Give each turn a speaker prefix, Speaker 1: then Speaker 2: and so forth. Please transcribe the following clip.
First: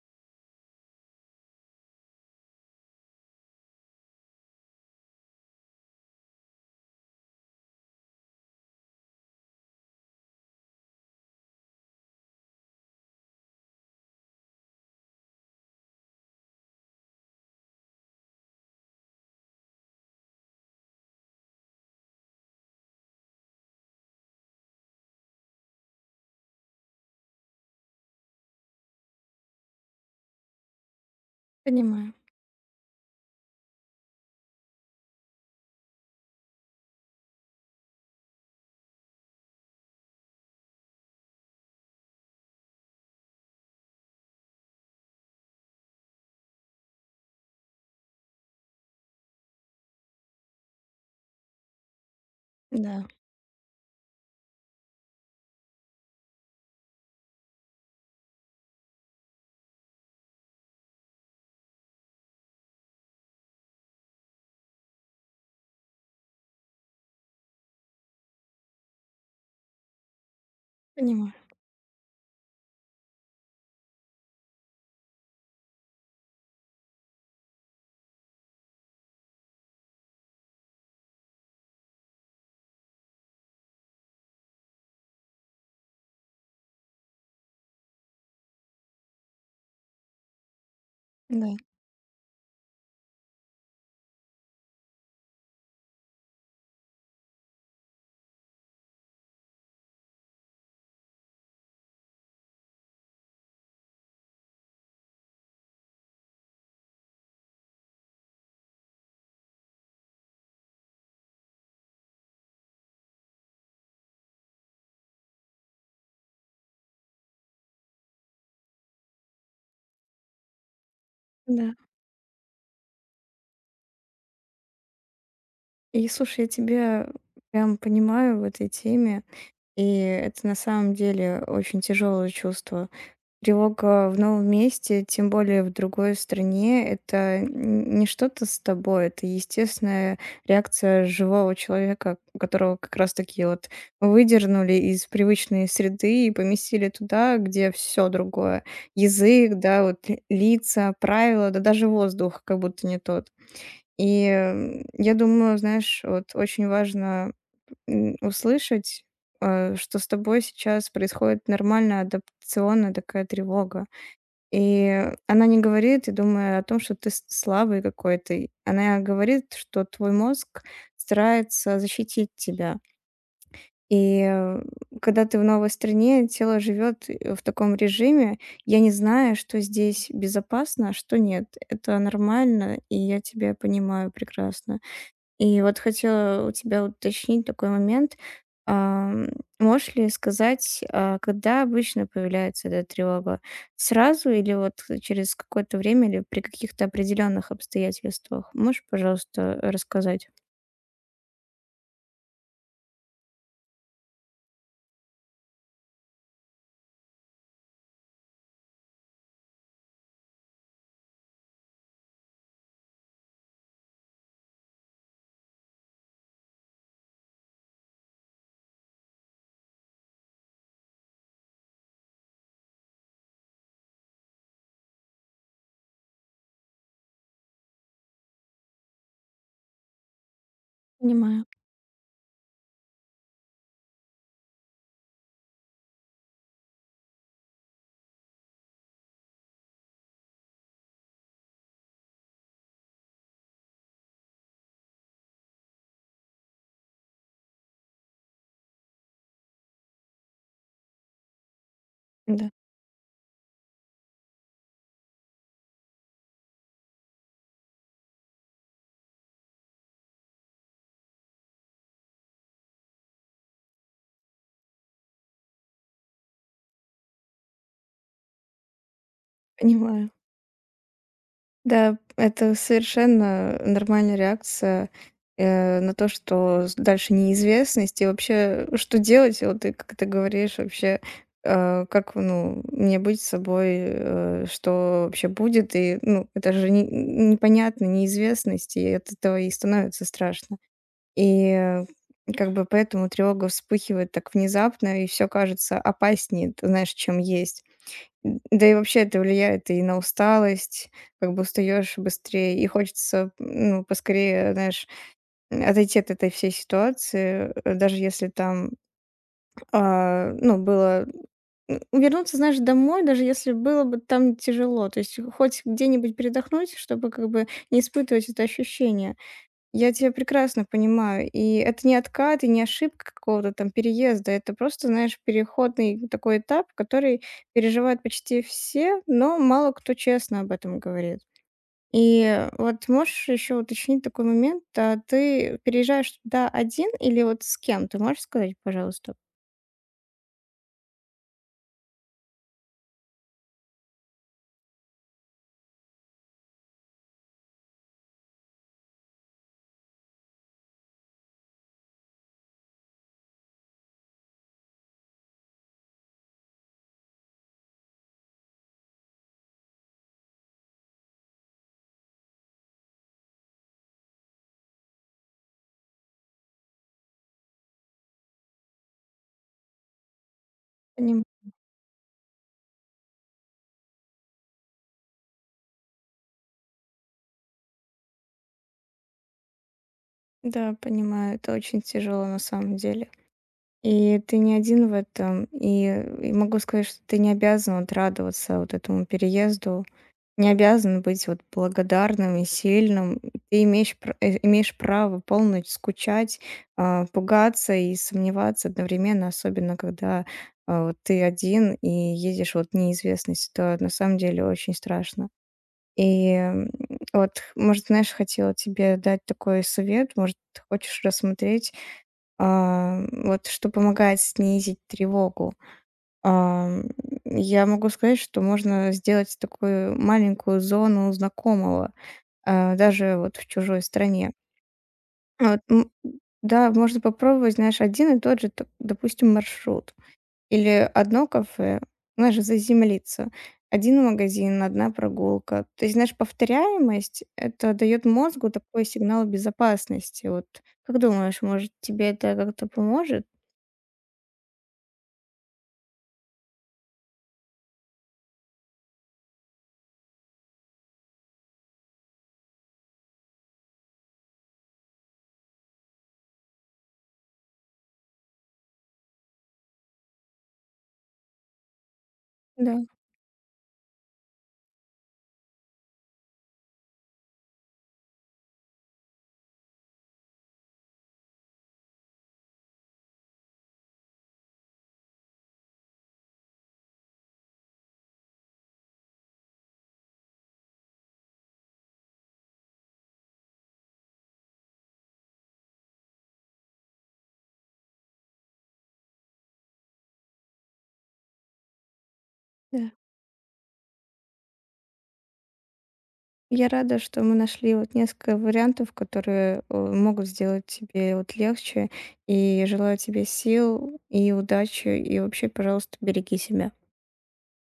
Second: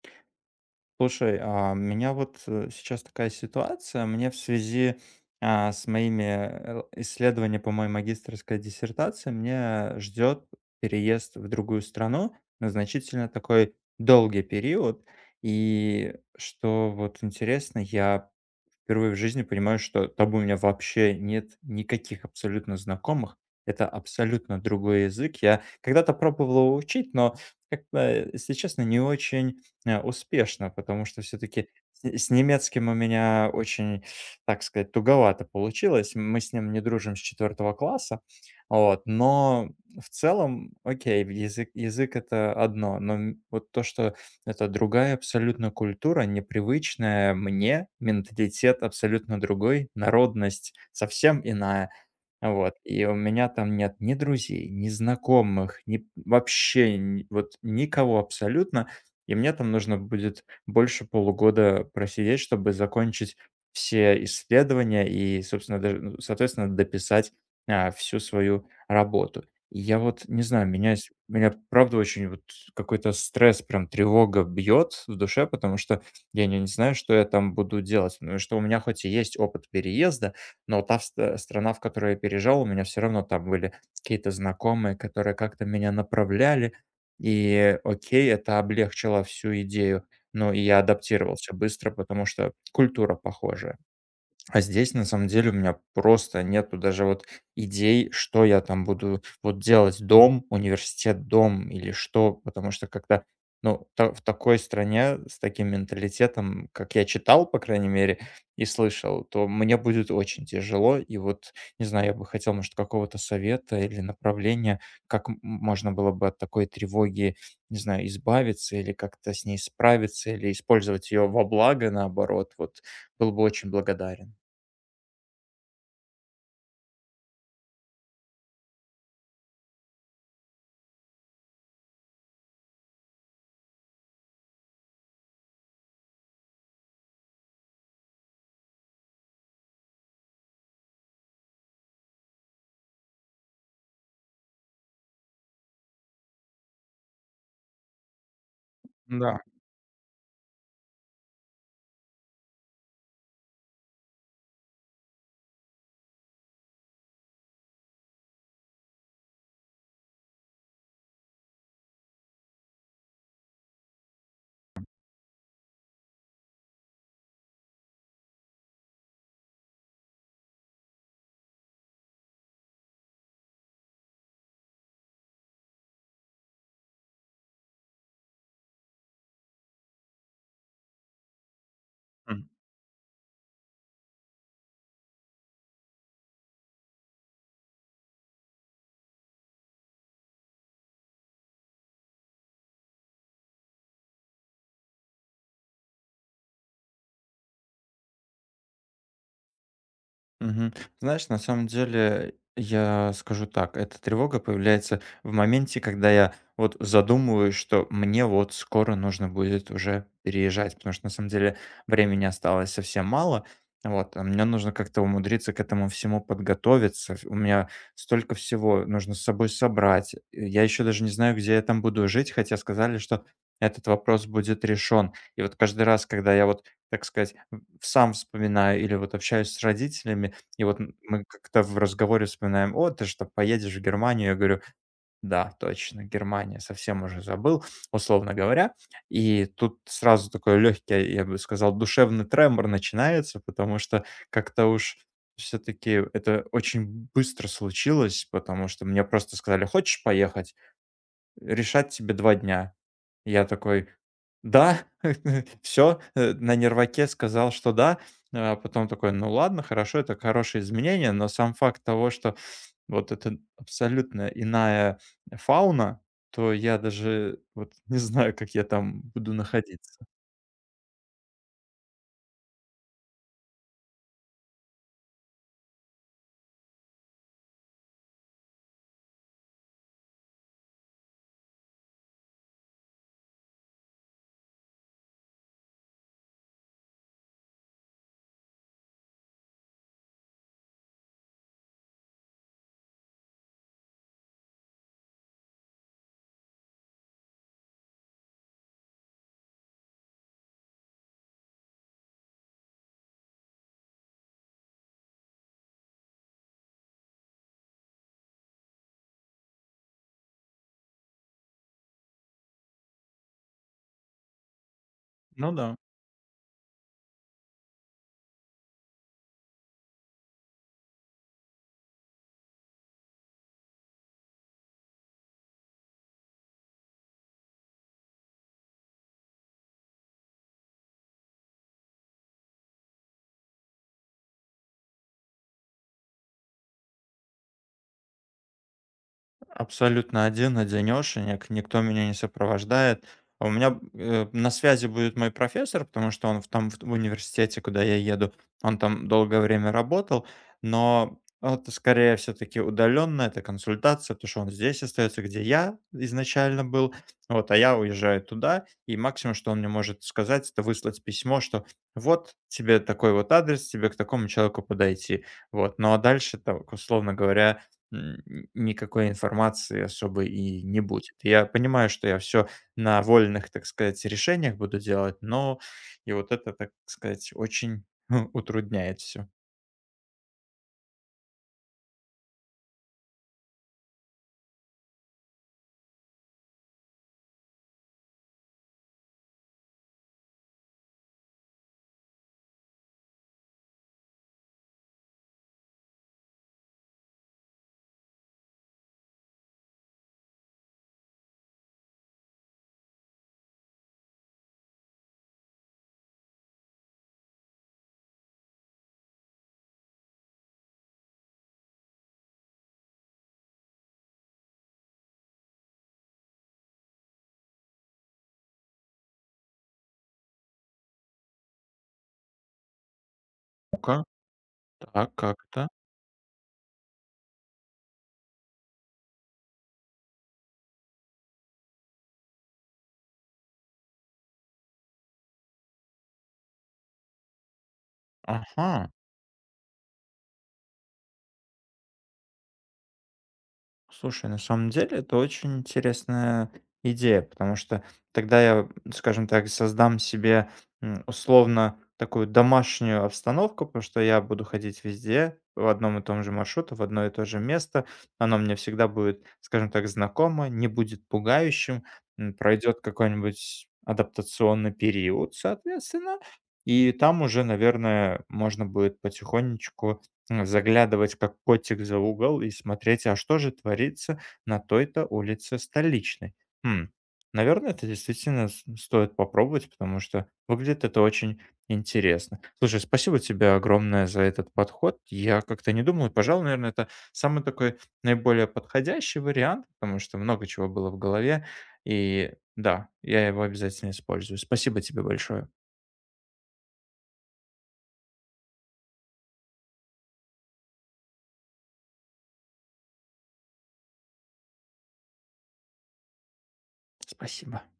Speaker 1: Слушай, у меня вот сейчас такая ситуация. Мне в связи с моими исследованиями по моей магистерской диссертации мне ждет переезд в другую страну на значительно такой долгий период. И что вот интересно, я впервые в жизни понимаю, что там у меня вообще нет никаких абсолютно знакомых. Это абсолютно другой язык. Я когда-то пробовал его учить, но как-то, если честно, не очень успешно, потому что все-таки с
Speaker 2: Понимаю,
Speaker 1: с немецким у меня очень, так сказать, туговато получилось. Мы с ним не дружим с 4-го класса, вот. Но в целом, окей, язык, язык это одно, но вот то, что это другая абсолютно культура, непривычная мне, менталитет абсолютно другой, народность совсем иная. Вот, и
Speaker 2: да,
Speaker 1: у меня там нет ни друзей, ни знакомых, ни вообще вот никого абсолютно. И мне там нужно будет больше полугода просидеть, чтобы закончить все исследования и, собственно, даже, ну, соответственно, дописать всю свою работу. И я вот не знаю,
Speaker 2: понимаю,
Speaker 1: меня правда очень вот какой-то стресс, прям тревога бьет в душе, потому что я не знаю, что я там буду делать. Ну и что у меня хоть и есть опыт переезда, но страна, в которой я переезжал, у меня все равно там были какие-то знакомые, которые как-то меня направляли. И окей, это облегчило всю идею. Но и я адаптировался
Speaker 2: да,
Speaker 1: быстро, потому что культура похожа. А здесь, на самом деле, у меня просто нету даже вот идей, что я там буду вот делать: дом, университет, дом или что. Потому что когда, ну, та в такой стране с таким менталитетом, как я читал, по крайней мере, и слышал, то мне будет очень тяжело. И вот, не знаю, я бы хотел, может, какого-то совета или направления, как можно было бы от такой тревоги, не знаю, избавиться или как-то с ней справиться, или использовать ее во
Speaker 2: да.
Speaker 1: благо, наоборот. Вот был бы очень благодарен.
Speaker 2: И слушай, я тебя прям понимаю в этой теме, и это на самом деле очень тяжелое чувство. Тревога в новом месте, тем более в другой стране, это н не что-то с тобой, это естественная реакция живого человека, которого как раз таки вот выдернули из привычной среды и поместили туда, где все другое:
Speaker 1: Да.
Speaker 2: язык, да, вот ли лица, правила, да даже воздух как будто не тот. Я думаю, знаешь, вот очень важно, услышать, что с тобой сейчас происходит нормальная адаптационная такая тревога. И она не говорит, я думаю, о том, что ты с слабый какой-то. И она говорит, что твой мозг старается защитить тебя. И, э, Когда ты в новой стране, тело живет, в таком режиме. Я не знаю, что здесь безопасно, а что нет. Это нормально, и я тебя понимаю прекрасно. И вот хотела у тебя уточнить такой момент. Ам, Можешь ли сказать, когда обычно появляется эта тревога? Сразу или вот через какое-то время, или при каких-то определенных обстоятельствах? Можешь, пожалуйста, рассказать?
Speaker 1: Мгм. Знаешь, на самом деле, я скажу так, эта тревога появляется в моменте, когда я вот задумываюсь, что мне вот скоро нужно будет уже переезжать, потому что на самом деле времени осталось совсем мало. Вот, а мне нужно как-то умудриться к этому всему подготовиться. У меня столько всего нужно с собой собрать. Я еще даже не знаю, где я там буду жить, хотя сказали, что этот вопрос будет решен. И вот каждый раз, когда я вот, так сказать, сам вспоминаю или вот общаюсь с родителями, и вот мы
Speaker 2: Понимаю,
Speaker 1: как-то в разговоре вспоминаем: "О, ты что, поедешь в Германию?" Я говорю: "Да, точно, Германия, совсем уже забыл", условно говоря. И тут сразу такой легкий, я бы сказал, душевный тремор начинается, потому что как-то уж все-таки это очень быстро случилось, потому что мне просто сказали: "Хочешь поехать? Решать тебе два
Speaker 2: да.
Speaker 1: дня". Я такой: да, все на нерваке сказал, что да. А потом такой: "Ну ладно, хорошо, это хорошее изменение". Но сам факт того, что вот это абсолютно иная фауна, то я даже вот не знаю, как я там буду находиться.
Speaker 2: Понимаю. Да, это совершенно нормальная реакция, на то, что с дальше неизвестность. И вообще, что делать? Вот ты, как ты говоришь, вообще, как, ну, мне быть с собой, что вообще будет? И, ну, это же непонятно, неизвестность, и от этого и становится страшно. И э, как бы поэтому тревога вспыхивает так внезапно, и все кажется опаснее, ты знаешь, чем есть, да и вообще это влияет и на усталость, как бы устаешь быстрее, и хочется, ну, поскорее, знаешь, отойти от этой всей ситуации, даже если там, ну, было вернуться, знаешь, домой, даже если было бы там тяжело, то есть
Speaker 1: Ну
Speaker 2: хоть
Speaker 1: да.
Speaker 2: где-нибудь передохнуть, чтобы как бы не испытывать это ощущение. Я тебя прекрасно понимаю. И это не откат и не ошибка какого-то там переезда. Это просто, знаешь, переходный такой этап, который переживают почти все, но мало кто честно об этом говорит. И вот можешь еще уточнить такой момент. А ты переезжаешь туда один или вот с кем? Ты можешь сказать, пожалуйста?
Speaker 1: Абсолютно один, одинешенек, никто меня не сопровождает. А у меня на связи будет мой профессор, потому что он в том в т- в университете, куда я еду, он там долгое время работал, но это скорее все-таки удаленно, это консультация, потому что он здесь остается, где я изначально был, вот, а я уезжаю туда, и максимум, что он мне может сказать, это выслать письмо, что вот тебе такой вот адрес, тебе к такому человеку подойти, вот, ну а дальше, так, условно говоря, м, никакой информации особо и не будет.
Speaker 2: Поним-
Speaker 1: Я понимаю, что я все на вольных, так сказать, решениях буду делать, но и вот это, так сказать, очень утрудняет все.
Speaker 2: Да, понимаю. Это очень тяжело на самом деле. И ты не один в этом. И могу сказать, что ты не обязан вот радоваться вот этому переезду. Не обязан быть вот благодарным и сильным. Ты имеешь, имеешь право полночь скучать, пугаться и сомневаться одновременно, особенно когда вот ты один и едешь вот в неизвестность. Это на самом деле очень страшно. И м, вот, может, знаешь, хотела тебе дать такой совет, может, хочешь рассмотреть, вот что помогает снизить тревогу. Ам, я могу сказать, что можно сделать такую маленькую зону знакомого, даже вот в чужой
Speaker 1: Ну-ка,
Speaker 2: стране.
Speaker 1: так, как
Speaker 2: Вот,
Speaker 1: то.
Speaker 2: да, можно попробовать, знаешь, один и тот же, допустим, маршрут или одно кафе, знаешь, заземлиться. Один магазин, одна прогулка. То есть, знаешь, повторяемость это дает мозгу такой
Speaker 1: Ага.
Speaker 2: сигнал безопасности. Вот как думаешь, может, тебе это как-то поможет?
Speaker 1: Слушай, на самом деле это очень интересная идея, потому что тогда я, скажем так, создам себе условно такую домашнюю обстановку, потому что я буду ходить везде в одном и том же маршруте, в одно и то же место. Оно мне всегда будет, скажем так, знакомо, не будет пугающим,
Speaker 2: Да,
Speaker 1: пройдет какой-нибудь адаптационный период, соответственно, и там уже, наверное, можно будет потихонечку заглядывать как котик за угол и смотреть, а что же творится на той-то улице столичной. Хм, наверное, это действительно стоит попробовать, потому что выглядит это очень интересно. Слушай, спасибо тебе огромное за этот подход. Я как-то не думал, и, пожалуй, наверное, это самый такой наиболее подходящий вариант, потому что много чего было в голове, и да,
Speaker 2: да.
Speaker 1: я его обязательно использую. Спасибо тебе большое.
Speaker 2: Я рада, что мы нашли вот несколько вариантов, которые могут сделать тебе вот легче. И желаю тебе сил и удачи. И вообще, пожалуйста, береги себя.
Speaker 1: Спасибо.